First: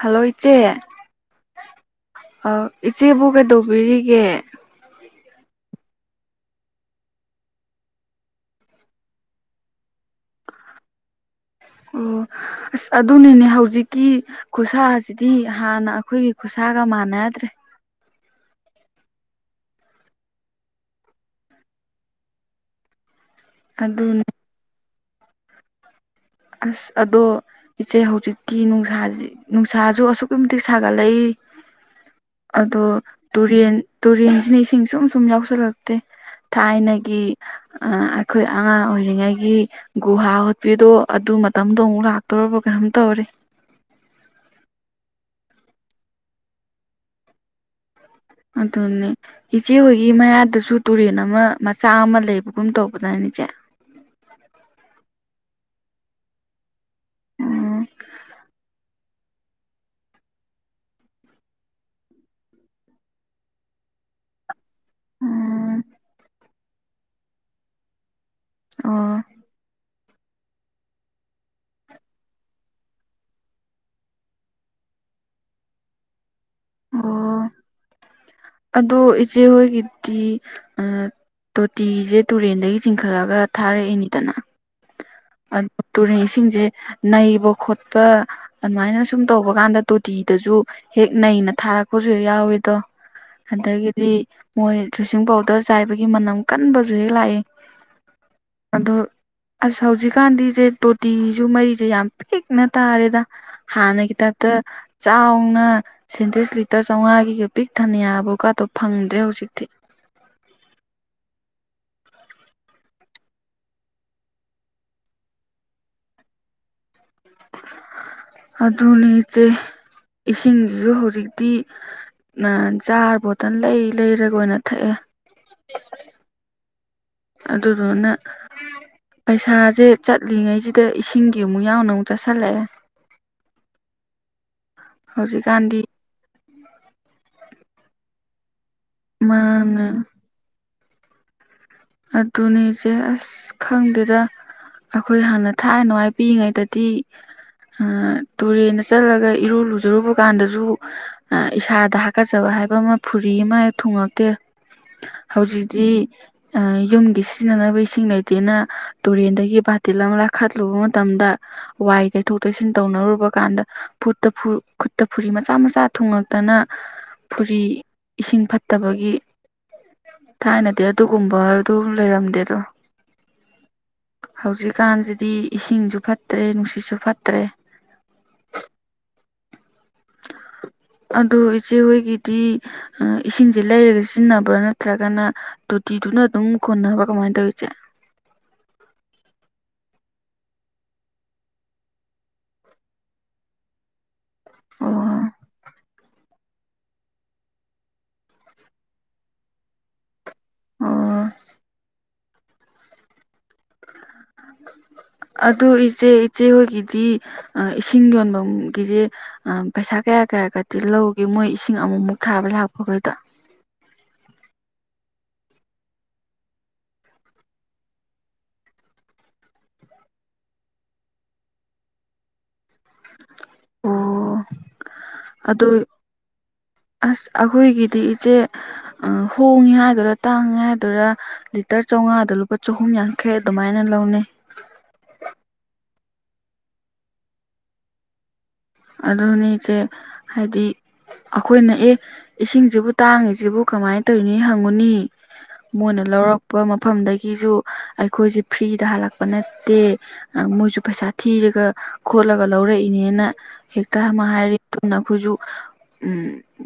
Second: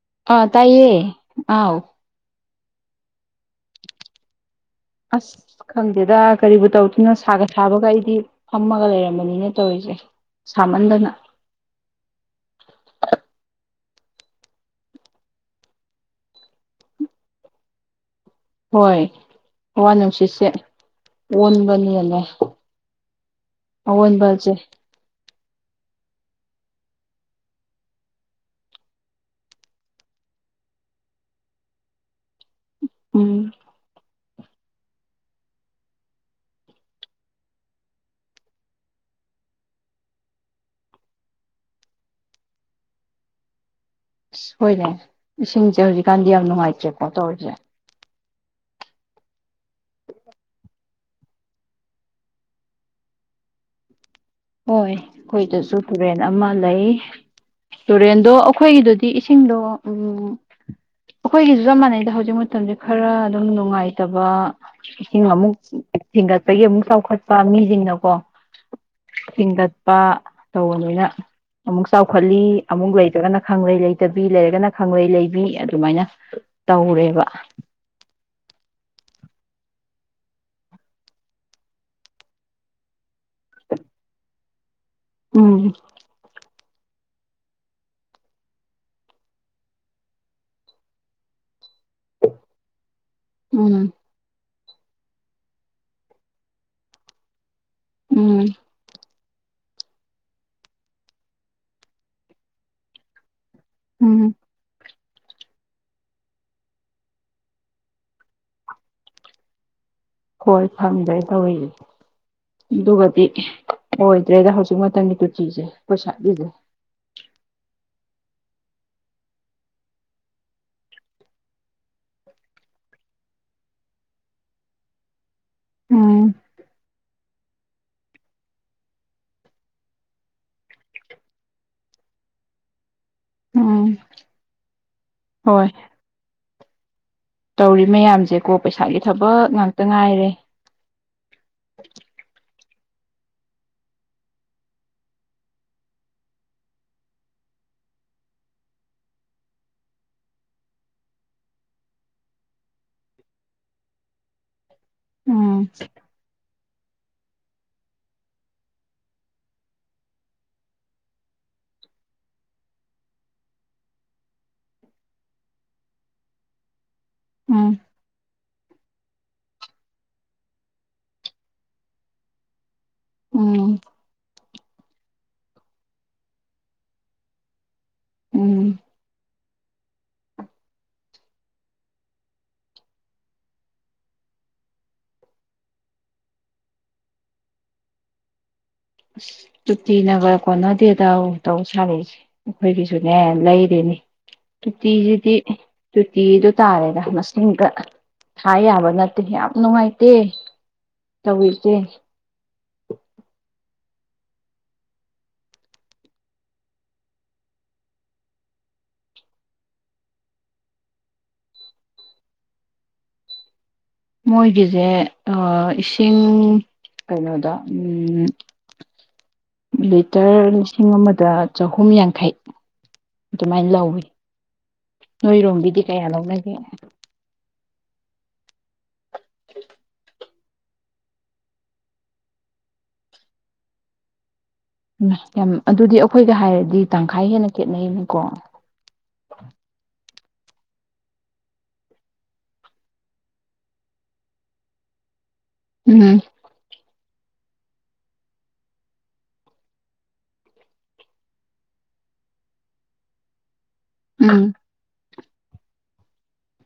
Hello ꯑ ꯇꯥꯏꯌꯦ ꯑꯥꯎ ꯑꯧ ꯏꯆꯦꯕꯨ ꯀꯩꯗꯧꯕꯤꯔꯤꯒꯦ꯫ ꯑꯁ ꯈꯪꯗꯦꯗ ꯀꯔꯤꯕꯨ ꯇꯧꯗꯣꯏꯅꯣ ꯁꯥꯒ ꯁꯥꯕꯒ ꯑꯩꯗꯤ ꯐꯝꯃꯒ ꯂꯩꯔꯝꯕꯅꯤꯅ ꯇꯧꯔꯤꯁꯦ ꯁꯥꯃꯟꯗꯅ ꯑꯣ ꯑꯁ ꯑꯗꯨꯅꯤꯅꯦ ꯍꯧꯖꯤꯛꯀꯤ ꯈꯨꯠꯁꯥꯁꯤꯗꯤ ꯍꯥꯟꯅ ꯑꯩꯈꯣꯏꯒꯤ ꯈꯨꯁꯥꯒ ꯃꯥꯟꯅꯗ꯭ꯔꯦ ꯍꯣꯏ ꯍꯋꯥ ꯅꯨꯡꯁꯤꯠꯁꯦ ꯑꯣꯟꯕꯅꯦꯅꯦ ꯑꯗꯨꯅꯦ ꯑꯋꯣꯟꯕꯁꯦ ꯑꯁ ꯑꯗꯣ ꯏꯆꯦ ꯍꯧꯖꯤꯛꯇꯤ ꯅꯨꯡꯁꯥꯁꯤ ꯅꯨꯡꯁꯥꯁꯨ ꯑꯁꯨꯛꯀꯤ ꯃꯇꯤꯛ ꯁꯥꯒꯠꯂꯛꯏ ꯑꯗꯣ ꯎꯝ ꯇꯨꯔꯦꯟ ꯇꯨꯔꯦꯟꯁꯤꯅ ꯏꯁꯤꯡ ꯁꯨꯝ ꯁꯨꯝ ꯌꯥꯎꯁꯜꯂꯛꯇꯦ ꯊꯥꯏꯅꯒꯤ ꯑꯩꯈꯣꯏ ꯑꯉꯥꯡ ꯑꯣꯏꯔꯤꯉꯩꯒꯤ ꯒꯨꯍꯥ ꯍꯣꯠꯄꯤꯗꯣ ꯑꯗꯨ ꯃꯇꯝꯗꯣ ꯑꯃꯨꯛ ꯂꯥꯛꯇꯣꯔꯔꯕꯣ ꯀꯩꯅꯣꯝ ꯇꯧꯔꯦ꯫ ꯑ ꯍꯣꯏꯔꯦ ꯏꯁꯤꯡꯁꯦ ꯍꯧꯖꯤꯛꯀꯥꯟꯗꯤ ꯌꯥꯝ ꯅꯨꯡꯉꯥꯏꯇ꯭ꯔꯦꯀꯣ ꯇꯧꯔꯤꯁꯦ ꯑꯗꯨꯅꯤ ꯏꯆꯦ ꯍꯣꯏꯒꯤ ꯃꯌꯥꯗꯁꯨ ꯇꯨꯔꯦꯟ ꯑꯃ ꯃꯆꯥ ꯑꯃ ꯂꯩꯕꯒꯨꯝ ꯇꯧꯕꯗꯅ ꯏꯆꯦ ꯍꯣꯏ ꯑꯩꯈꯣꯏꯗꯁꯨ ꯇꯨꯔꯦꯟ ꯑꯃ ꯂꯩ ꯎꯝ ꯇꯨꯔꯦꯟꯗꯣ ꯑꯩꯈꯣꯏꯒꯤꯗꯨꯗꯤ ꯁꯤ ꯏꯁꯤꯡꯗꯣ ꯎꯝ ꯑꯩꯈꯣꯏꯒꯤꯁꯨ ꯆꯞ ꯃꯥꯟꯅꯩꯗ ꯍꯧꯖꯤꯛ ꯃꯇꯝꯁꯦ ꯈꯔ ꯑꯗꯨꯝ ꯅꯨꯡꯉꯥꯏꯇꯕ ꯏꯁꯤꯡ ꯑꯃꯨꯛ ꯊꯤꯡꯒꯠꯄꯒꯤ ꯑꯃꯨꯛ ꯆꯥꯎꯈꯠꯄ ꯃꯤꯁꯤꯡꯅꯀꯣ ꯑꯣ ꯊꯤꯡꯒꯠꯄ ꯇꯧꯕꯅꯤꯅ ꯑꯃꯨꯛ ꯆꯥꯎꯈꯠꯂꯤ ꯑꯃꯨꯛ ꯂꯩꯇ꯭ꯔꯒꯅ ꯈꯪꯂꯩ ꯂꯩꯇꯕꯤ ꯂꯩꯔꯒꯅ ꯈꯪꯂꯩ ꯂꯩꯕꯤ ꯑꯗꯨꯃꯥꯏꯅ ꯇꯧꯔꯦꯕ ꯑꯣ ꯑꯗꯣ ꯏꯆꯦꯍꯣꯏꯒꯤꯗꯤ ꯇꯣꯇꯤꯁꯦ ꯇꯨꯔꯦꯟꯗꯒꯤ ꯆꯤꯡꯈꯠꯂꯒ ꯊꯥꯔꯛꯏꯅꯤꯗꯅ ꯎꯝ ꯑꯗꯨ ꯇꯨꯔꯦꯟꯁꯤꯡꯁꯦ ꯅꯩꯕ ꯈꯣꯠꯄ ꯑꯗꯨꯃꯥꯏꯅ ꯁꯨꯝ ꯇꯧꯕ ꯀꯥꯟꯗ ꯇꯣꯇꯤꯗꯁꯨ ꯍꯦꯛ ꯅꯩꯅ ꯊꯥꯔꯛꯄꯁꯨ ꯍꯦꯛ ꯌꯥꯎꯋꯤꯗꯣ ꯎꯝ ꯑꯗꯒꯤꯗꯤ ꯃꯣꯏ ꯗ꯭ꯔꯤꯁꯤꯡ ꯄꯥꯎꯗꯔ ꯆꯥꯏꯕꯒꯤ ꯃꯅꯝ ꯀꯟꯕꯁꯨ ꯍꯦꯛ ꯂꯥꯛꯏ ꯎꯝ ꯑꯗꯣ ꯑꯁ ꯍꯧꯖꯤꯛꯀꯥꯟꯗꯤꯁꯦ ꯇꯣꯇꯤꯁꯨ ꯃꯔꯤꯁꯦ ꯌꯥꯝ ꯄꯤꯛꯅ ꯇꯥꯔꯦꯗ ꯍꯥ ꯅꯒꯤ ꯎꯝ ꯇꯥꯢꯞꯇ ꯆꯥꯎꯅ ꯁꯦꯟꯇꯤꯁ ꯂꯤꯇꯔ ꯆꯥꯝꯃꯉꯥꯒꯤꯒ ꯄꯤꯛ ꯊꯅꯌꯥꯕꯀꯥꯗꯣ ꯐꯪꯗ꯭ꯔꯦ ꯍꯧꯖꯤꯛꯇꯤ ꯍꯣꯏ ꯐꯡꯗꯦ ꯇꯧꯋꯤꯅꯤ ꯑꯗꯨꯒꯗꯤ ꯑꯣꯏꯗ꯭ꯔꯦꯗ ꯍꯧꯖꯤꯛ ꯃꯇꯝꯒꯤ ꯇꯨꯇꯤꯁꯦ ꯑꯩꯈꯣꯢ ꯁ꯭ꯋꯥꯢꯗꯗꯤ ꯑꯗꯨꯅꯤ ꯏꯆꯦ ꯏꯁꯤꯡꯁꯤꯁꯨ ꯍꯧꯖꯤꯛꯇꯤ ꯖꯥꯔ ꯕꯣꯇꯜ ꯂꯩ ꯂꯩꯔꯒ ꯑꯣꯏꯅ ꯊꯛꯑꯦ ꯎꯝ ꯑꯗꯨꯗꯨꯅ ꯄꯩꯁꯥꯁꯦ ꯆꯠꯂꯤꯉꯩꯁꯤꯗ ꯏꯁꯤꯡꯒꯤ ꯑꯃꯨꯛ ꯌꯥꯎꯅ ꯑꯃꯨꯛ ꯆꯠꯁꯜꯂꯛꯑꯦ ꯎꯝ ꯍꯣꯏ ꯍꯧꯖꯤꯛꯀꯥꯟꯗꯤ ꯇꯧꯔꯤ ꯃꯌꯥꯝꯁꯦ ꯀꯣ ꯄꯩꯁꯥꯒꯤ ꯊꯕꯛ ꯉꯥꯛꯇ ꯃꯥꯅ ꯉꯥꯏꯔꯦ ꯑꯗꯨꯅꯤꯁꯦ ꯑꯁ ꯈꯪꯗꯦꯗ ꯑꯩꯈꯣꯏ ꯍꯥꯟꯅ ꯊꯥꯏꯅꯅꯨꯡꯉꯥꯏ ꯄꯤꯏꯉꯩꯗꯗꯤ ꯇꯨꯔꯦꯟꯗ ꯆꯠꯂꯒ ꯏꯔꯨ ꯂꯨꯖꯔꯨꯕ ꯀꯥꯟꯗꯁꯨ ꯏꯁꯥꯗ ꯍꯥꯀꯠꯆꯕ ꯍꯥꯏꯕ ꯑꯃ ꯐꯨꯔꯤ ꯑꯃ ꯊꯨꯡꯉꯛꯇꯦ ꯎꯝ ꯍꯧꯖꯤꯛꯇꯤ ꯌꯨꯝꯒꯤ ꯁꯤꯖꯤꯟꯅꯅꯕ ꯏꯁꯤꯡ ꯂꯩꯇꯦꯅ ꯇꯨꯔꯦꯟꯗꯒꯤ ꯕꯥꯇꯤꯟ ꯑꯃ ꯂꯥꯈꯠꯂꯨꯕ ꯃꯇꯝꯗ ꯋꯥꯏ ꯇꯩꯊꯣꯛ ꯇꯩꯁꯤꯟ ꯇꯧꯅꯔꯨꯕ ꯀꯥꯟꯗ ꯐꯨ ꯈꯨꯠꯇ ꯐꯨꯔꯤ ꯃꯆꯥ ꯃꯆꯥ ꯊꯨꯡꯉꯛꯇꯅ ꯐꯨꯔꯤ ꯎꯝ ꯏꯁꯤꯡ ꯐꯠꯇꯕꯒꯤ ꯊꯥꯏꯅꯗꯤ ꯑꯗꯨ ꯨꯒꯨꯝꯕ ꯑꯗꯨ ꯂꯩꯔꯝꯗꯦ ꯑꯗꯣ ꯎꯝ ꯍꯧꯖꯤꯛꯀꯥꯟꯁꯤꯗꯤ ꯏꯁꯤꯡꯁꯨ ꯐꯠꯇ꯭ꯔꯦ ꯅꯨꯡꯁꯤꯠꯁꯨ ꯐꯠꯇ꯭ꯔꯦ ꯎꯝ ꯑꯗꯨ ꯏꯆꯦ ꯍꯣꯏꯒꯤꯗꯤ ꯏꯁꯤꯡꯁꯦ ꯂꯩꯔꯒ ꯁꯤꯖꯤꯟꯅꯕ꯭ꯔꯥ ꯅꯠꯇ꯭ꯔꯒꯅ ꯇꯣꯇꯤꯗꯨꯅ ꯑꯗꯨꯝ ꯀꯣꯟꯅꯕ ꯀꯃꯥꯏꯅ ꯇꯧꯋꯤ ꯏꯆꯦ ꯇꯨꯇꯤ ꯅꯒ ꯀꯣꯟꯅꯗꯦ ꯇꯧ ꯁꯥꯔꯤꯁꯦ ꯑꯩꯈꯣꯏꯒꯤꯁꯨꯅꯦ ꯂꯩꯔꯤꯅꯦ ꯑꯣ ꯇꯨꯇꯤꯁꯤꯗꯤ ꯇꯨꯇꯤꯗꯨ ꯇꯥꯔꯦꯗ ꯃꯁꯤꯡꯒ ꯊꯥ ꯌꯥꯕ ꯅꯠꯇꯦ ꯌꯥꯝ ꯅꯨꯡꯉꯥꯏꯇꯦ ꯑꯣ ꯇꯧꯋꯤ ꯏꯆꯦ ꯑꯗꯨ ꯏꯆꯦ ꯏꯆꯦ ꯍꯣꯏꯒꯤꯗꯤ ꯏꯁꯤꯡ ꯌꯣꯟꯐꯝꯒꯤꯁꯦ ꯑ ꯄꯩꯁꯥ ꯀꯌꯥ ꯀꯌꯥꯒꯗꯤ ꯂꯧꯒꯦ ꯃꯣꯏ ꯏꯁꯤꯡ ꯑꯃꯨꯃꯨꯛ ꯊꯥꯕ ꯂꯥꯛꯄꯈꯩꯗ ꯃꯣꯏꯒꯤꯁꯦ ꯏꯁꯤꯡ ꯀꯩꯅꯣꯗ ꯎꯝ ꯂꯤꯇꯔ ꯂꯤꯁꯤꯡ ꯑꯃꯗ ꯆꯍꯨꯝ ꯌꯥꯡꯈꯩ ꯑꯗꯨꯃꯥꯏꯅ ꯂꯧꯋꯤ ꯑꯣ ꯅꯣꯏꯔꯣꯝꯒꯤꯗꯤ ꯑꯗꯨ ꯀꯌꯥ ꯂꯧꯅꯒꯦ ꯑꯁ ꯑꯩꯈꯣꯏꯒꯤꯗꯤ ꯏꯆꯦ ꯍꯣꯡꯉꯤ ꯍꯥꯏꯗꯨꯔ ꯇꯥꯡꯉꯦ ꯍꯥꯢꯗꯨꯔ ꯂꯤꯇꯔ ꯆꯥꯎꯉꯥꯗ ꯂꯨꯄꯥ ꯆꯍꯨꯝ ꯌꯥꯡꯈꯩ ꯑꯗꯨꯃꯥꯏꯅ ꯂꯧꯅꯩ ꯎꯝ ꯌꯥꯝ ꯑꯗꯨꯗꯤ ꯑꯩꯈꯣꯏꯒ ꯍꯥꯏꯔꯗꯤ ꯇꯪꯈꯥꯏ ꯍꯦꯟꯅ ꯈꯦꯠꯅꯩꯅꯤꯀꯣ ꯑꯗꯨꯅꯤ ꯏꯆꯦ ꯍꯥꯏꯗꯤ ꯑꯩꯈꯣꯏꯅ ꯑꯦ ꯏꯁꯤꯡꯁꯤꯕꯨ ꯇꯥꯡꯉꯤꯁꯤꯕꯨ ꯀꯃꯥꯏꯅ ꯇꯧꯔꯤꯅꯤ ꯍꯪꯉꯨꯅꯤ ꯃꯣꯏꯅ ꯎꯝ ꯂꯧꯔꯛꯄ ꯃꯐꯝꯗꯒꯤꯁꯨ ꯑꯩꯈꯣꯏꯁꯦ ꯐ꯭ꯔꯤꯗ ꯍꯜꯂꯛꯄ ꯅꯠꯇꯦ ꯃꯣꯏꯁꯨ ꯄꯩꯁꯥ ꯊꯤꯔꯒ ꯈꯣꯠꯂꯒ ꯂꯧꯔꯛꯏꯅꯦꯅ ꯍꯦꯛꯇ ꯑꯃ ꯎꯝ ꯍꯥꯏꯔ ꯇꯨꯅ ꯑꯈꯣꯏꯁꯨ ꯎꯝ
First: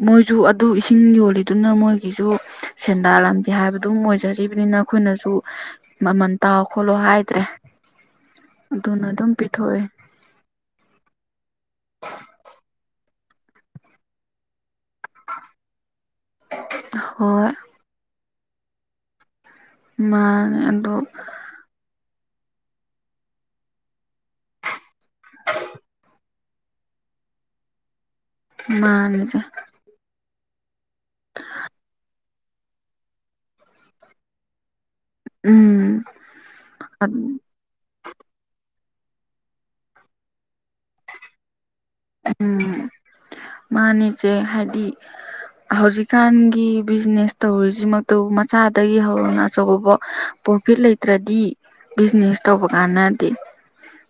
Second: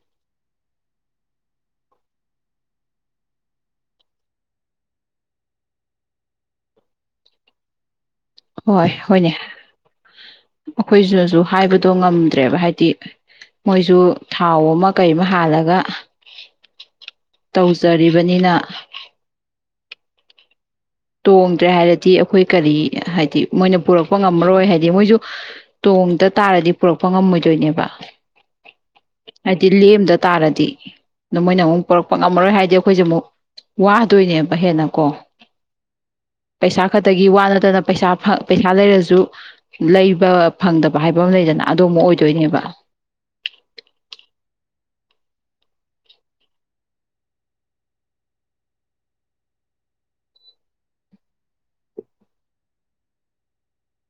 ꯃꯣꯏꯁꯨ ꯑꯗꯨ ꯏꯁꯤꯡ ꯌꯣꯜꯂꯤꯗꯨꯅ ꯃꯣꯏꯒꯤꯁꯨ ꯁꯦꯟꯗꯥ ꯂꯝꯕꯤ ꯍꯥꯏꯕꯗꯨꯝ ꯑꯣꯏꯖꯔꯤꯝꯅꯤꯅ ꯑꯩꯈꯣꯏꯅꯁꯨ ꯃꯃꯟ ꯇꯥꯎ ꯈꯣꯠꯂꯣ ꯍꯥꯏꯗ꯭ꯔꯦ ꯑꯗꯨꯅ ꯑꯗꯨꯝ ꯄꯤꯊꯣꯛꯑꯦ ꯑꯩꯈꯣꯏꯁꯤꯁꯨ ꯍꯥꯏꯕꯗꯣ ꯉꯝꯗ꯭ꯔꯦꯕ ꯍꯥꯏꯗꯤ ꯃꯣꯏꯁꯨ ꯊꯥꯎ ꯑꯃ ꯀꯩ ꯑꯃ ꯍꯥꯜꯂꯒ ꯍꯣꯏ ꯇꯧꯖꯔꯤꯕꯅꯤꯅ ꯃꯥꯅꯦ ꯑꯗꯣ ꯇꯣꯡꯗ꯭ꯔꯦ ꯍꯥꯏꯔꯗꯤ ꯑꯩꯈꯣꯏ ꯀꯔꯤ ꯍꯥꯏꯗꯤ ꯃꯣꯏꯅ ꯄꯨꯔꯛꯄ ꯉꯝꯃꯔꯣꯏ ꯍꯥꯏꯗꯤ ꯃꯣꯏꯁꯨ ꯇꯣꯡꯗ ꯇꯥꯔꯗꯤ ꯄꯨꯔꯛꯄ ꯉꯝꯃꯣꯏꯗꯣꯏꯅꯦꯕ ꯃꯥꯅꯦ [unintelligible] ꯍꯥꯏꯗꯤ ꯂꯦꯝꯗ ꯇꯥꯔꯗꯤ ꯑꯗꯨ ꯃꯣꯏꯅ ꯑꯃꯨꯛ ꯄꯨꯔꯛ ꯄ ꯉꯝꯃꯔꯣꯏ ꯍꯥꯏꯗꯤ ꯑꯩꯈꯣꯏꯁꯦ ꯑꯃꯨꯛ ꯋꯥꯗꯣꯏꯅꯦꯕ ꯍꯦꯟꯅ ꯀꯣ ꯎꯝ ꯄꯩꯁꯥ ꯈꯛꯇꯒꯤ ꯋꯥ ꯅꯠꯇꯅ ꯄꯩꯁꯥ ꯄꯩꯁꯥ ꯂꯩꯔꯁꯨ ꯂꯩꯕ ꯐꯪꯗꯕ ꯍꯥꯏꯕ ꯑꯃ ꯂꯩꯗꯅ ꯑꯃꯨꯝꯕ ꯑꯣꯏꯗꯣꯏꯅꯦꯕ ꯃꯥꯅꯤꯆꯦ ꯍꯥꯏꯗꯤ ꯍꯧꯖꯤꯛꯀꯥꯟꯒꯤ ꯕꯤꯖꯤꯅꯦꯁ ꯇꯧꯔꯤꯁꯤꯃꯛꯇꯕꯨ ꯃꯆꯥꯗꯒꯤ ꯍꯧꯔꯒ ꯑꯆꯧꯕꯐꯧ ꯄ꯭ꯔꯣꯐꯤꯠ ꯂꯩꯇ꯭ꯔꯗꯤ ꯕꯤꯖꯤꯅꯦꯁ ꯇꯧꯕ ꯀꯥꯟꯅꯗꯦ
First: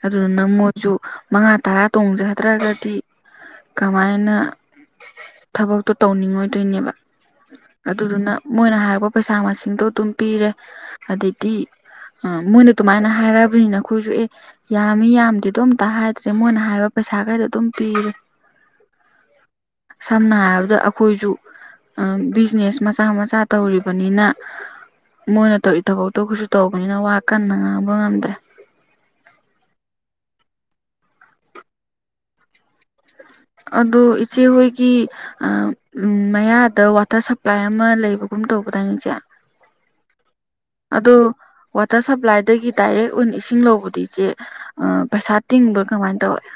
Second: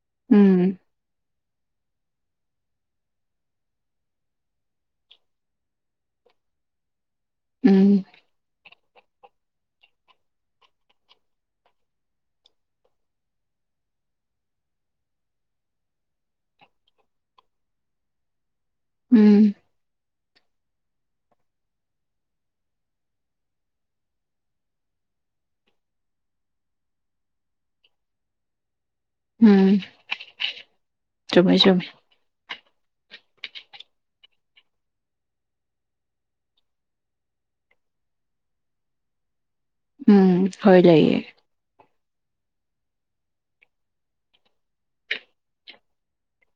ꯑꯗꯨꯗꯨꯅ ꯎꯝ ꯃꯣꯏꯁꯨ ꯃꯉꯥ ꯇꯔꯥ ꯇꯣꯡꯖꯗ꯭ꯔꯒ ꯗꯤ ꯀꯃꯥꯏꯅ ꯊꯕꯛꯇꯣ ꯇꯧꯅꯤꯡꯉꯣꯏꯗꯣꯏꯅꯦꯕ ꯎꯝ ꯑꯗꯨꯗꯨꯅ ꯃꯣꯏꯅ ꯍꯥꯏꯔꯛꯄ ꯄꯩꯁꯥ ꯃꯁꯤꯡꯗꯣ ꯑꯗꯨꯝ ꯄꯤꯔꯦ ꯑꯗꯩꯗꯤ ꯑ ꯃꯣꯏꯅ ꯑꯗꯨꯃꯥꯏꯅ ꯍꯥꯏꯔꯛꯑꯕꯅꯤꯅ ꯑꯩꯈꯣꯏꯁꯨ ꯑꯦ ꯌꯥꯝꯃꯤ ꯌꯥꯝꯗꯦꯗꯣ ꯑꯝꯇ ꯍꯥꯏꯗ꯭ꯔꯦ ꯃꯣꯏꯅ ꯍꯥꯏꯕ ꯄꯩꯁꯥꯈꯩꯗꯣ ꯑꯗꯨꯝ ꯄꯤꯔꯦ ꯎꯝ ꯁꯝꯅ ꯍꯥꯏꯔꯕꯗ ꯑꯩꯈꯣꯏꯁꯨ ꯑ ꯕꯤꯖꯤꯅꯦꯁ ꯃꯆꯥ ꯃꯆꯥ ꯇꯧꯔꯤꯕꯅꯤꯅ ꯃꯣꯏꯅ ꯇꯧꯔꯤ ꯊꯕꯛꯇꯣ ꯈꯣꯏꯁꯨ ꯇꯧꯔꯤꯕꯅꯤꯅ ꯋꯥ ꯀꯟꯅ ꯉꯥꯡꯕ ꯉꯝꯗ꯭ꯔꯦ ꯎꯝ ꯆꯨꯝꯃꯦ ꯆꯨꯝꯃꯦ ꯑꯗꯨ ꯏꯆꯦꯍꯣꯏꯒꯤ ꯃꯌꯥꯗ ꯋꯥꯇꯔ ꯁꯄ꯭ꯂꯥꯏ ꯑꯃ ꯂꯩꯕꯒꯨꯝ ꯇꯧꯕꯗꯥꯏ ꯏꯆꯦ ꯎꯝ ꯍꯣꯏ ꯂꯩꯌꯦ ꯑꯗꯣ ꯋꯥꯇꯔ ꯁꯄ꯭ꯂꯥꯏꯗꯒꯤ ꯗꯥꯏꯔꯦꯛ ꯑꯣꯏꯅ ꯏꯁꯤꯡ ꯂꯧꯕꯗꯤ ꯏꯆꯦ ꯑ ꯄꯩꯁꯥ ꯇꯤꯡꯕ꯭ꯔꯥ ꯀꯃꯥꯏꯅ ꯇꯧꯒꯦ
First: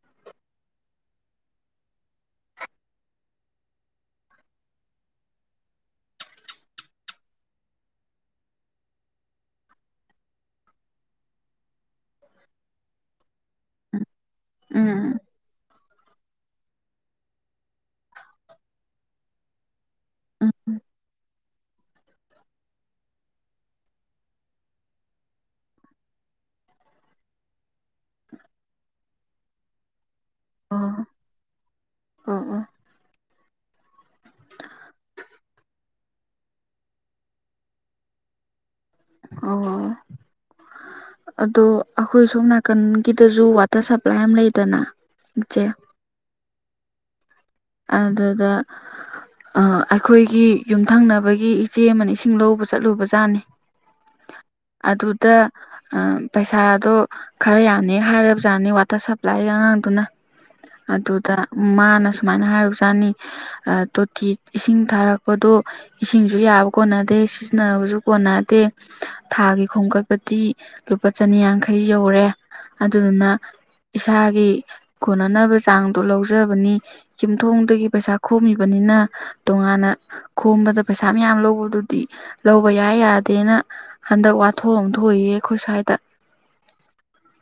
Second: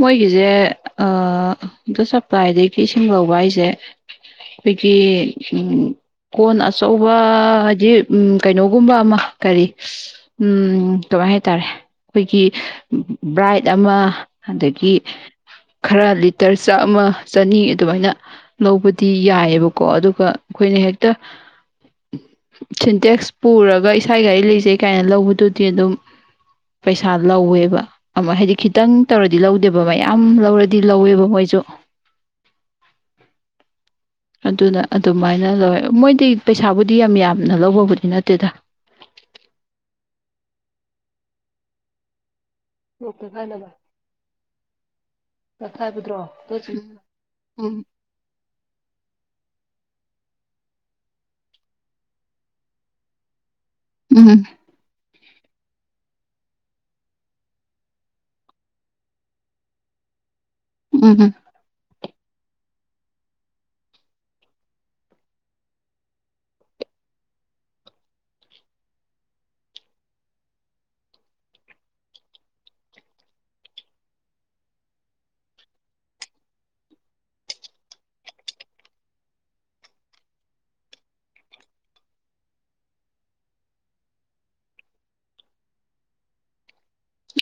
ꯃꯣꯏꯒꯤꯁꯦ ꯑ ꯋꯥꯇꯔ ꯁꯄ꯭ꯂꯥꯏꯗꯒꯤ ꯏꯁꯤꯡ ꯂꯧꯕ ꯍꯥꯏꯁꯦ [unintelligible] ꯎꯝ ꯀꯣꯟ ꯑꯆꯧꯕ ꯍꯥꯏꯗꯤ ꯎꯝ ꯀꯩꯅꯣꯒꯨꯝꯕ ꯑꯃ ꯀꯔꯤ ꯎꯝ ꯀꯃꯥꯏ ꯍꯥꯏꯇꯥꯔꯦ ꯑꯩꯈꯣꯏꯒꯤ ꯕ꯭ꯔꯥꯏꯠ ꯑꯃ ꯑꯗꯒꯤ ꯎꯝ ꯈꯔ ꯂꯤꯇꯔ ꯆꯥꯝꯃ ꯆꯅꯤ ꯑꯗꯨꯃꯥꯏꯅ ꯂꯧꯕꯗꯤ ꯌꯥꯏꯑꯦꯕꯀꯣ ꯑꯗꯨꯒ ꯑꯩꯈꯣꯏꯅ ꯍꯦꯛꯇ ꯁꯤꯟꯇꯦꯛꯁ ꯄꯨꯔꯒ ꯏꯁꯥꯒꯤ ꯒꯥꯔꯤ ꯂꯩꯖꯩ ꯀꯥꯏꯅ ꯂꯧꯕꯗꯨꯗꯤ ꯑꯗꯨꯝ ꯄꯩꯁꯥ ꯂꯧꯋꯦꯕ ꯑꯃ ꯍꯥꯏꯗꯤ ꯈꯤꯇꯪ ꯇꯧꯔꯗꯤ ꯂꯧꯗꯦꯕ ꯃꯌꯥꯝ ꯂꯧꯔꯗꯤ ꯑꯣ ꯂꯧꯋꯦꯕ ꯃꯣꯏꯁꯨ [inaudible] ꯑꯗꯨꯅ ꯑꯗꯨꯃꯥꯏꯅ ꯂꯧꯋꯦ ꯃꯣꯏꯗꯤ ꯄꯩꯁꯥꯕꯨꯗꯤ ꯌꯥꯝ ꯌꯥꯝꯅ ꯂꯧꯕꯕꯨꯗꯤ ꯅꯠꯇꯦꯗ ꯑꯣ ꯑꯗꯨ ꯑꯈꯣꯏ ꯁꯣꯝ ꯅꯥꯛ ꯀꯟꯒꯤꯗꯖꯁꯨ ꯋꯥꯇꯔ ꯁꯄ꯭ꯂꯥꯏ ꯑꯃ ꯂꯩꯗꯅ ꯏꯆꯦ ꯍꯥꯏꯕꯗ꯭ꯔꯣ [unintelligible] ꯎꯝ ꯑꯗꯨꯗ ꯑ ꯑꯩꯈꯣꯏꯒꯤ ꯌꯨꯝꯊꯪꯅꯕꯒꯤ ꯏꯆꯦ ꯑꯃꯅ ꯏꯁꯤꯡ ꯂꯧꯕ ꯆꯠꯂꯨꯕꯖꯥꯠꯅꯦ ꯎꯝ ꯑꯗꯨꯗ ꯑ ꯄꯩꯁꯥꯗꯣ ꯈꯔ ꯌꯥꯝꯅ ꯍꯦꯛ ꯍꯥꯏꯔꯕꯖꯥꯠꯅꯤ ꯋꯥꯇꯔ ꯁꯄ꯭ꯂꯥꯏꯒꯤ ꯑꯉꯥꯡꯗꯨꯅ ꯎꯝ ꯑꯗꯨꯗ ꯃꯥꯅ ꯁꯨꯃꯥꯏꯅ ꯍꯥꯏꯔꯨꯖꯥꯠꯅꯤ ꯇꯣꯇꯤ ꯏꯁꯤꯡ ꯊꯥꯔꯛꯄꯗꯣ ꯏꯁꯤꯡꯁꯨ ꯌꯥꯕ ꯀꯣꯟꯅꯗꯦ ꯁꯤꯖꯤꯟꯅꯕꯁꯨ ꯀꯣꯟꯅꯗꯦ ꯊꯥꯒꯤ ꯈꯣꯝꯒꯠꯄꯗꯤ ꯂꯨꯄꯥ ꯆꯅꯤꯌꯥꯡꯈꯩ ꯌꯧꯔꯦ ꯑꯗꯨꯗꯨꯅ ꯏꯁꯥꯒꯤ ꯀꯣꯟꯅꯅꯕ ꯆꯥꯡꯗꯣ ꯂꯧꯖꯕꯅꯤ ꯌꯨꯝꯊꯣꯡꯗꯒꯤ ꯄꯩꯁꯥ ꯈꯣꯝꯃꯤꯕꯅꯤꯅ ꯇꯣꯉꯥꯟꯅ ꯈꯣꯝꯕꯗ ꯄꯩꯁꯥ ꯃꯌꯥꯝ ꯂꯧꯕꯗꯨꯗꯤ ꯂꯧꯕ ꯌꯥꯏ ꯌꯥꯗꯦꯅ ꯍꯟꯗꯛ ꯋꯥꯊꯣꯛꯑꯝ ꯊꯣꯛꯏꯌꯦ ꯑꯈꯣꯏ ꯁ꯭ꯋꯥꯏꯗ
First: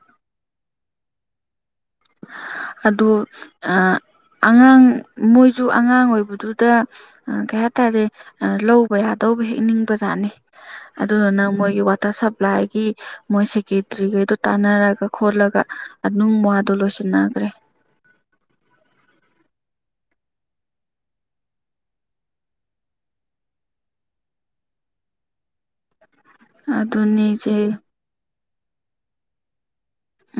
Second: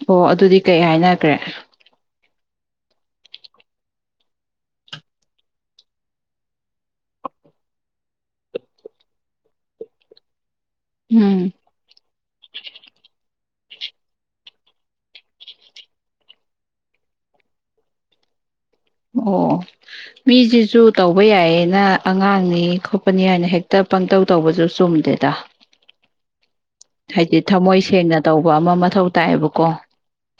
ꯑꯣ ꯑꯗꯨꯗꯤ ꯀꯩ ꯍꯥꯏꯅꯈ꯭ꯔꯦ ꯑꯣ ꯑꯉꯥꯡ ꯃꯣꯏꯁꯨ ꯑꯉꯥꯡ ꯑꯣꯏꯕꯗꯨꯗ ꯑ ꯀꯩ ꯍꯥꯏꯇꯥꯔꯦ ꯂꯧꯕ ꯌꯥꯗꯧꯕ ꯍꯦꯛ ꯅꯤꯡꯕꯖꯥꯠꯅꯤ ꯑꯗꯨꯗꯨꯅ ꯎꯝ ꯃꯣꯏꯒꯤ ꯋꯥꯇꯔ ꯁꯄ꯭ꯂꯥꯏ ꯀ ꯃꯣꯏ ꯁꯦꯀꯦꯇ꯭ꯔꯤꯒꯩꯗꯣ ꯇꯥꯟꯅꯔꯒ ꯈꯣꯠꯂꯒ ꯑꯗꯨꯝ ꯋꯥꯗꯣ ꯂꯣꯏꯁꯤꯟꯅꯈ꯭ꯔꯦ ꯑꯣ ꯃꯤꯁꯤꯁꯨ ꯇꯧꯕ ꯌꯥꯏꯌꯦꯅ ꯑꯉꯥꯡꯅꯤ ꯈꯣꯠꯄꯅꯤ ꯍꯥꯏꯅ ꯍꯦꯛꯇ ꯄꯪꯇꯧ ꯇꯧꯕꯁꯨ ꯆꯨꯝꯗꯦꯗ [unintelligible] ꯑꯗꯨꯅꯤ ꯍꯥꯏꯗꯤ ꯏꯆꯦ ꯊꯃꯣꯏ ꯁꯦꯡꯅ ꯇꯧꯕ ꯑꯃ ꯃꯊꯧ ꯇꯥꯏꯌꯦꯕꯀꯣ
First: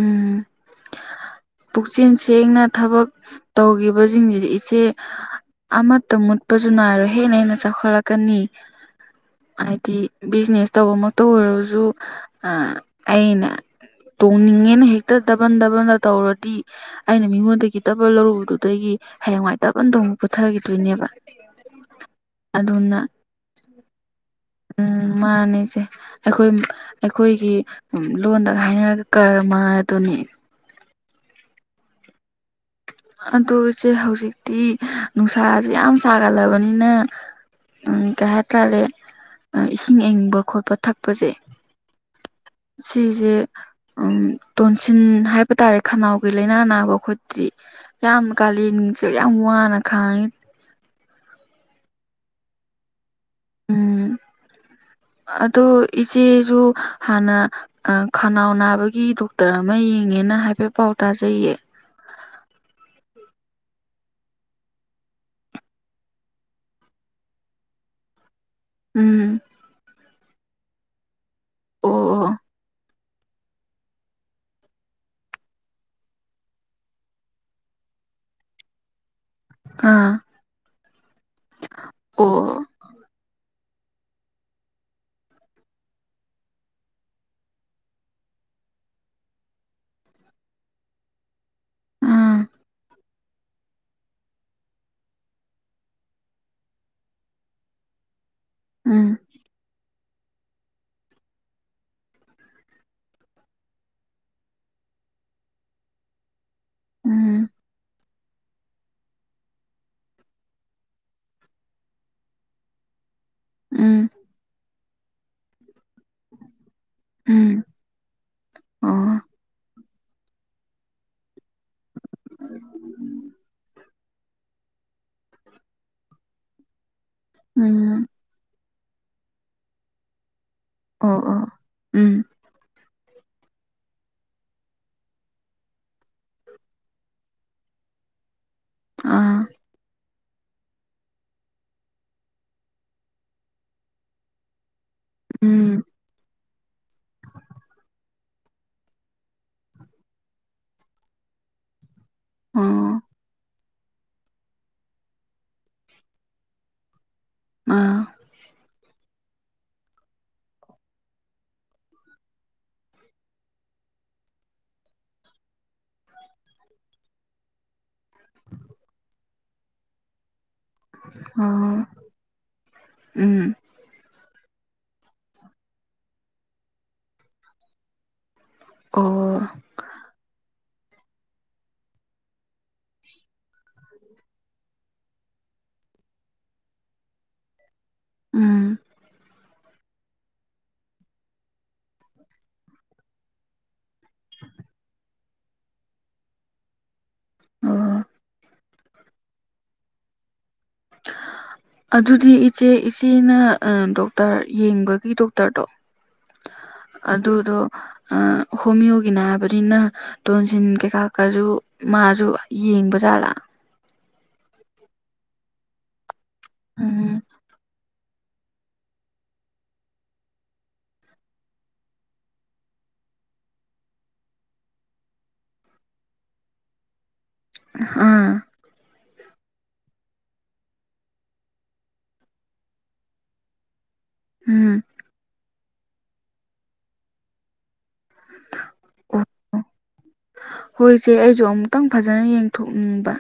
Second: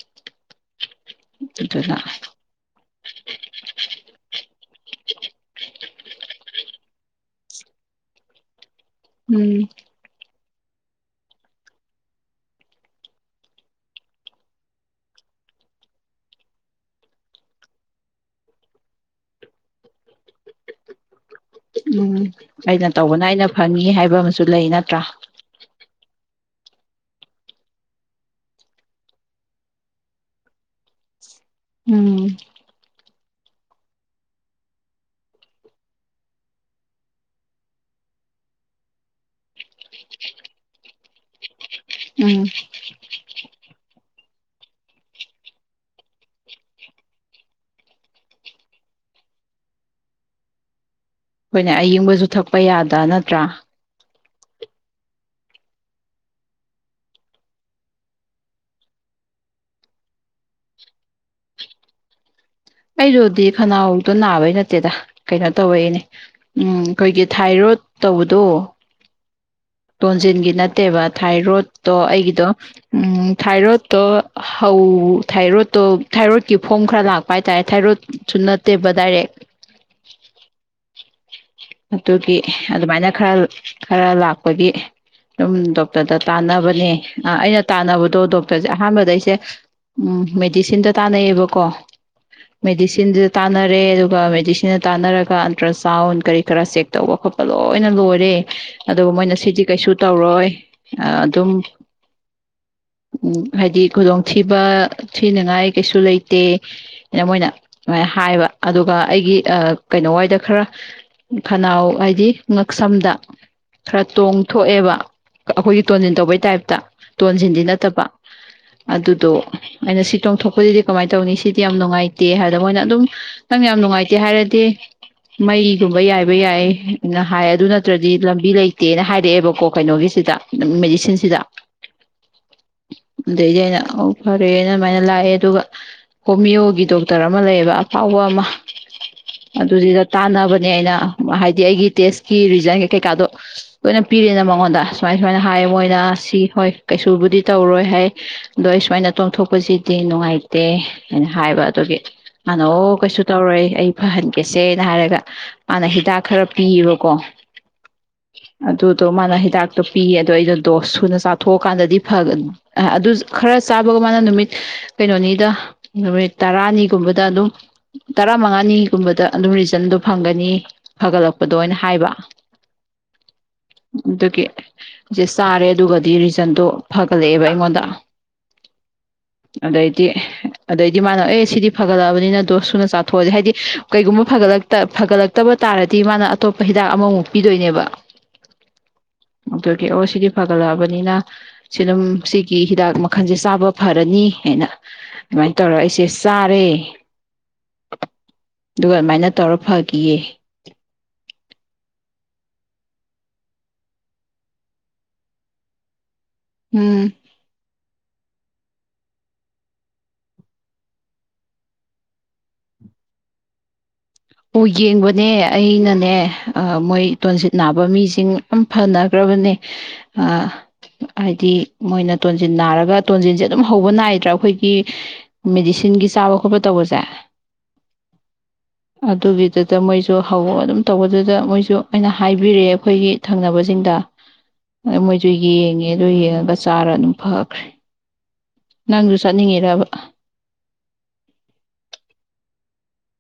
ꯎꯝ ꯑꯗꯨꯅ ꯄꯨꯛꯆꯦꯟ ꯁꯦꯡꯅ ꯊꯕꯛ ꯇꯧꯈꯤꯕꯁꯤꯡꯁꯤꯗꯤ ꯏꯆꯦ ꯑ ꯑꯃꯥ ꯇ ꯃꯨꯠꯄꯖꯨ ꯅꯔꯣꯢ ꯍꯦꯟꯅ ꯍꯦꯟꯅ ꯆꯈꯠꯂꯛꯀꯅꯤ ꯎꯝ ꯍꯥꯏꯗꯤ ꯕꯤꯖꯤꯅꯦꯁ ꯇꯧꯕꯃꯛꯇ ꯑꯣꯏꯔꯁꯨ ꯑꯩꯅ ꯇꯧꯅꯤꯡꯉꯦꯅ ꯍꯦꯛꯇ ꯗꯕꯟ ꯗꯕꯟꯗ ꯇꯧꯔꯗꯤ ꯑꯩꯅ ꯃꯤꯉꯣꯟꯗꯒꯤ ꯗꯕꯜ ꯂꯧꯔꯨꯕꯗꯨꯗꯒꯤ ꯍꯌꯦꯡꯋꯥꯏ ꯗꯕꯜꯗ ꯑꯃꯨꯛ ꯄꯨꯊꯈꯤꯗꯣꯏꯅꯦꯕ ꯎꯝ ꯑꯩꯅ ꯑꯗꯨꯅ ꯇꯧꯕꯅ ꯑꯩꯅ ꯐꯪꯉꯤ ꯍꯥꯏꯕ ꯑꯃ ꯎꯝ ꯃꯥꯅꯦ ꯏꯆꯦ ꯑꯈꯣꯏ ꯑꯈꯣꯏꯒꯤ ꯂꯣꯟꯗ ꯍꯥꯏꯅꯔꯒ ꯀꯔꯃ ꯑꯗꯨꯅꯤ ꯎꯝ ꯑꯗꯨ ꯢꯆꯦ ꯍꯧꯖꯤꯛꯇꯤ ꯅꯨꯡꯁꯥꯁꯦ ꯌꯥꯝ ꯁꯥꯒꯠꯂꯕꯅꯤꯅ ꯀꯩꯍꯇꯥꯔꯦ ꯏꯁꯤꯡ ꯏꯪꯕ ꯈꯣꯠꯄ ꯊꯛꯄꯁꯦ ꯑꯩꯈꯣꯏꯅ ꯁꯤꯖꯦ ꯎꯝ ꯇꯣꯟꯁꯤꯟ ꯍꯥꯏꯕ ꯇꯥꯔꯦ ꯈꯅꯥꯎꯒꯤ ꯂꯥꯏꯅꯥ ꯅꯥꯕ ꯑꯈꯣꯏꯗꯤ ꯌꯥꯝ ꯀꯥꯂꯦꯟꯁꯦ ꯌꯥꯝ ꯋꯥꯅ ꯈꯥꯡꯉꯦ ꯑꯩꯈꯣꯏꯅ ꯑꯌꯤꯡꯕꯁꯨ ꯊꯛꯄ ꯌꯥꯗ ꯅꯠꯇ꯭ꯔꯥ ꯎꯝ ꯑꯗꯣ ꯏꯆꯦꯁꯨ ꯍꯥꯟꯅ ꯈꯅꯥꯎ ꯅꯥꯕꯒꯤ ꯗꯣꯛꯇꯔ ꯑꯃ ꯌꯦꯡꯉꯦꯅ ꯍꯥꯏꯐꯦꯠ ꯄꯥꯎ ꯇꯥꯖꯩꯌꯦ ꯑꯩꯗꯨꯗꯤ ꯈꯅꯥꯎꯗꯣ ꯅꯥꯕꯩ ꯅꯠꯇꯦꯗ ꯀꯩꯅꯣ ꯇꯧꯔꯛꯏꯅꯦ ꯎꯝ ꯑꯈꯣꯏꯒꯤ ꯊꯥꯏꯔꯣꯗ ꯇꯧꯕꯗꯣ ꯎꯝ ꯇꯣꯟꯖꯤꯟꯒꯤ ꯅꯠꯇꯦꯕ ꯊꯥꯏꯔꯣꯠꯇꯣ ꯑꯣ ꯑꯩꯒꯤꯗꯣ ꯎꯝ ꯊꯥꯏꯔꯣꯠꯇꯣ ꯍꯧ ꯊꯥꯏꯔꯣꯠꯇꯣ ꯊꯥꯏꯔꯣꯗꯀꯤ ꯐꯣꯝ ꯈꯔ ꯂꯥꯛꯄ ꯍꯥꯏꯇꯥꯔꯦ ꯊꯥꯏꯔꯣꯗ ꯁꯨ ꯅꯠꯇꯦꯕ ꯗꯥꯏꯔꯦꯛ ꯑꯥ ꯑꯗꯨꯒꯤ ꯑꯗꯨꯃꯥꯏꯅ ꯈꯔ ꯈꯔ ꯂꯥꯛꯄꯒꯤ ꯑꯗꯨꯝ ꯗꯣꯛꯇꯔꯗ ꯇꯥꯟꯅꯕꯅꯦ ꯑꯩꯅ ꯇꯥꯟꯅꯕꯗꯣ ꯗꯣꯛꯇꯔꯁꯦ ꯑꯍꯥꯟꯕꯗ ꯑꯩꯁꯦ ꯎꯝ ꯃꯦꯗꯤꯁꯤꯟꯗ ꯇꯥꯟꯅꯩꯌꯦꯕꯀꯣ ꯑꯥ ꯑꯣ ꯃꯦꯗꯤꯁꯤꯟꯗꯨꯗ ꯇꯥꯟꯅꯔꯦ ꯑꯗꯨꯒ ꯃꯦꯗꯤꯁꯤꯟꯗ ꯇꯥꯟꯅꯔꯒ ꯑꯜꯇ꯭ꯔ ꯁꯥꯎꯟ ꯀꯔꯤ ꯈꯔ ꯆꯦꯛ ꯇꯧꯕ ꯈꯣꯠꯄ ꯂꯣꯏꯅ ꯂꯣꯏꯔꯦ ꯑꯗꯨꯒ ꯎꯝ ꯃꯣꯏꯅ ꯁꯤꯗꯤ ꯀꯩꯁꯨ ꯇꯧꯔꯣꯏ ꯑꯗꯨꯝ ꯎꯝ ꯍꯥꯏꯗꯤ ꯈꯨꯗꯣꯡꯊꯤꯕ ꯊꯤꯅꯉꯥꯏ ꯀꯩꯁꯨ ꯂꯩꯇꯦ ꯇꯦ ꯃꯣꯏꯅ ꯎꯝ ꯑꯗꯨꯃꯥꯏꯅ ꯍꯥꯏꯍꯦꯕ ꯑꯗꯨꯒ ꯑꯩꯒꯤ ꯀꯩꯅꯣ ꯋꯥꯏꯗ ꯈꯔ ꯈꯅꯥꯎ ꯍꯥꯏꯗꯤ ꯉꯛꯁꯝꯗ ꯈꯔ ꯎꯝ ꯇꯣꯡꯊꯣꯛꯑꯦꯕ ꯑꯩꯈꯣꯏꯒꯤ ꯇꯣꯟꯁꯤꯟ ꯇꯧꯕꯩ ꯇꯥꯏꯞꯇ ꯎꯝ ꯇꯣꯟꯁꯤꯟꯗꯤ ꯎꯝ ꯅꯠꯇꯕ ꯑꯣ ꯑꯗꯨꯗꯣ ꯑꯩꯅ ꯁꯤ ꯇꯣꯡꯊꯣꯛꯄꯗꯨꯗꯤ ꯀꯃꯥꯏꯅ ꯇꯧꯅꯤ ꯁꯤꯗꯤ ꯌꯥꯝ ꯅꯨꯡꯉꯥꯏꯇꯦ ꯍꯥꯏꯕꯗ ꯃꯣꯏꯅ ꯑꯗꯨꯝ ꯅꯪ ꯌꯥꯝ ꯅꯨꯡꯉꯥꯏꯇꯦ ꯍꯥꯏꯔꯗꯤ ꯃꯩꯗꯨ ꯌꯥꯏꯕ ꯌꯥꯏꯅ ꯍꯥꯏ ꯑꯗꯨ ꯎꯝ ꯅꯠꯇ꯭ꯔꯗꯤ ꯂꯝꯕꯤ ꯂꯩꯇꯦꯅ ꯍꯥꯏꯔꯛꯑꯦꯕꯀꯣ ꯀꯩꯅꯣꯒꯤꯁꯤꯗ ꯑꯣ ꯃꯦꯗꯤꯁꯤꯟꯁꯤꯗ ꯑꯣ ꯎꯝ ꯑꯗꯨꯗꯩꯗꯤ ꯑꯩꯅ ꯑꯣ ꯐꯔꯦꯅ ꯑꯗꯨꯃꯥꯏꯅ ꯂꯥꯛꯑꯦ ꯑꯗꯨꯒ ꯍꯣꯃꯤꯌꯣꯒꯤ ꯗꯣꯛꯇꯔ ꯑꯃ ꯂꯩꯌꯦꯕ ꯑꯐꯥꯎꯕ ꯑꯃ ꯑꯥ ꯑꯗꯨꯗꯤꯗ ꯇꯥꯟꯅꯕ ꯑꯩꯗꯤ ꯑꯩꯅ ꯇꯦꯁꯀꯤ ꯔꯤꯖꯩꯟ ꯀꯩꯀꯥꯗꯣ ꯂꯣꯏꯅ ꯄꯤꯔꯤꯅ ꯃꯉꯣꯟꯗ ꯁꯨꯃꯥꯏ ꯁꯨꯃꯥꯏꯅ ꯍꯥꯏꯌꯦ ꯎꯝ ꯃꯣꯏꯅ ꯁꯤ ꯍꯣꯏ ꯀꯩꯁꯨꯕꯨꯗꯤ ꯇꯧꯔꯣꯏ ꯍꯥꯏ ꯑꯗꯣ ꯑꯩ ꯁꯨꯃꯥꯏꯅ ꯇꯣꯡꯊꯣꯛꯄꯁꯤꯗꯤ ꯅꯨꯡꯉꯥꯏꯇꯦ ꯍꯥꯏꯅ ꯍꯥꯏꯕ ꯑꯗꯨꯒꯤ ꯃꯥꯅ ꯑꯣ ꯀꯩꯁꯨ ꯇꯧꯔꯣꯏ ꯑꯩ ꯐꯍꯟꯒꯦꯁꯦꯅ ꯍꯥꯏꯔꯒ ꯃꯥꯅ ꯍꯤꯗꯥꯛ ꯈꯔ ꯄꯤꯌꯦꯕꯀꯣ ꯑꯥ ꯑꯗꯨꯗꯣ ꯃꯥꯅ ꯍꯤꯗꯥꯛꯇꯣ ꯄꯤꯌꯦ ꯑꯗꯣ ꯑꯩꯗꯣ ꯗꯣꯁ ꯁꯨꯅ ꯆꯥꯊꯣꯛꯑꯀꯥꯟꯗꯗꯤ ꯐꯒꯅ ꯑ ꯑꯗꯨ ꯈꯔ ꯆꯥꯕꯒ ꯃꯥꯅ ꯅꯨꯃꯤꯠ ꯀꯩꯅꯣꯅꯤꯗ ꯅꯨꯃꯤꯠ ꯇꯔꯥꯅꯤꯒꯨꯝꯕꯗ ꯑꯗꯨꯝ ꯇꯔꯥ ꯃꯉꯥꯅꯤꯒꯨꯝꯕꯗ ꯑꯗꯨꯝ ꯔꯤꯖꯟꯗꯣ ꯐꯪꯒꯅꯤ ꯑꯅꯤ ꯐꯒꯠꯂꯛꯄꯗꯣ ꯑꯣꯏꯅ ꯑꯣ ꯍꯥꯏꯕ ꯎꯝ ꯑꯗꯨꯒꯤ ꯖꯦ ꯆꯥꯔꯦ ꯑꯗꯨꯒꯗꯤ ꯔꯤꯖꯟꯗꯣ ꯐꯒꯠꯂꯛꯑꯦꯕ ꯑꯩꯉꯣꯟꯗ ꯑꯣ ꯑꯗꯩꯗꯤ ꯑꯗꯩꯗꯤ ꯃꯥꯅꯣ ꯑꯦ ꯁꯤꯗꯤ ꯐꯒꯠꯂꯑꯕꯅꯤꯅ ꯗꯣꯁ ꯁꯨꯅ ꯆꯥꯊꯣꯛꯑꯁꯦ ꯍꯥꯏꯗꯤ ꯀꯩꯒꯨꯝꯕ ꯐꯒꯠꯂꯛꯇ ꯐꯒꯠꯂ ꯇꯕ ꯇꯥꯔꯗꯤ ꯃꯥꯅ ꯑꯇꯣꯞꯄ ꯍꯤꯗꯥꯛ ꯑꯃꯃꯨꯛ ꯄꯤꯗꯣꯏꯅꯦꯕ ꯎꯝ ꯑꯣꯇꯔꯒꯤ ꯑꯣ ꯁꯤꯗꯤ ꯐꯒꯠꯂꯛꯑꯕꯅꯤꯅ ꯁꯤ ꯑꯗꯨꯝ ꯁꯤꯒꯤ ꯍꯤꯗꯥꯛ ꯃꯈꯜꯁꯦ ꯆꯥꯕ ꯐꯔꯅꯤ ꯍꯥꯏꯅ ꯑꯗꯨꯃꯥꯏꯅ ꯇꯧꯔ ꯑꯩꯁꯦ ꯆꯥꯔꯦ ꯑꯣ ꯑꯗꯨꯒ ꯑꯗꯨꯃꯥꯏꯅ ꯇꯧꯔ ꯐꯈꯤꯌꯦ ꯑꯗꯨꯗꯤ ꯏꯆꯦ ꯏꯆꯦꯅ ꯗꯣꯛꯇꯔ ꯌꯦꯡꯕꯒꯤ ꯗꯣꯛꯇꯔꯗꯣ ꯎꯝ ꯑꯗꯨꯗꯣ ꯍꯣꯃꯤꯌꯣꯒꯤꯅ ꯍꯥꯏꯕꯅꯤꯅ ꯇꯣꯟꯁꯤꯟ ꯀꯩꯀꯥ ꯀꯥꯁꯨ ꯃꯥꯁꯨ ꯌꯦꯡꯕꯖꯥꯠꯂꯥ ꯑꯣ ꯌꯦꯡꯕꯅꯦ ꯑꯩꯅꯅꯦ ꯃꯣꯏ ꯎꯝ ꯇꯣꯟꯁꯤꯜ ꯅꯥꯕ ꯃꯤꯁꯤꯡ ꯑꯝ ꯐꯅꯈ꯭ꯔꯕꯅꯦ ꯍꯥꯏꯗꯤ ꯃꯣꯏꯅ ꯇꯣꯟꯖꯤꯟ ꯅꯥꯔꯒ ꯇꯣꯟꯖꯤꯟꯁꯦ ꯑꯗꯨꯝ ꯍꯧꯕ ꯅꯥꯏꯗ꯭ꯔꯥ ꯑꯩꯈꯣꯏꯒꯤ ꯃꯦꯗꯤꯁꯤꯟꯒꯤ ꯆꯥꯕ ꯈꯣꯠꯄ ꯇꯧꯕꯁꯦ ꯑꯥ ꯑꯗꯨꯒꯤꯗꯨꯗ ꯃꯣꯏꯁꯨ ꯍꯧꯔ ꯑꯗꯨꯝ ꯇꯧꯕꯗꯨꯗ ꯃꯣꯏꯁꯨ ꯑꯩꯅ ꯍꯥꯏꯕꯤꯔꯦ ꯑꯈꯣꯏꯒꯤ ꯊꯪꯅꯕꯁꯤꯡꯗ ꯎꯝ ꯑ ꯃꯣꯏꯁꯨ ꯌꯦꯡꯉꯦ ꯑꯗꯨꯗꯣ ꯌꯦꯡꯉꯒ ꯆꯥꯔ ꯑꯗꯨꯝ ꯐꯈ꯭ꯔꯦ ꯅꯪꯁꯨ ꯑꯣ ꯆꯠꯅꯤꯡꯉꯤꯔꯕ ꯍꯣꯏ ꯏꯆꯦ ꯑꯩꯁꯨ ꯑꯃꯨꯛꯇꯪ ꯐꯖꯅ ꯌꯦꯡꯊꯣꯛꯅꯤꯡꯕ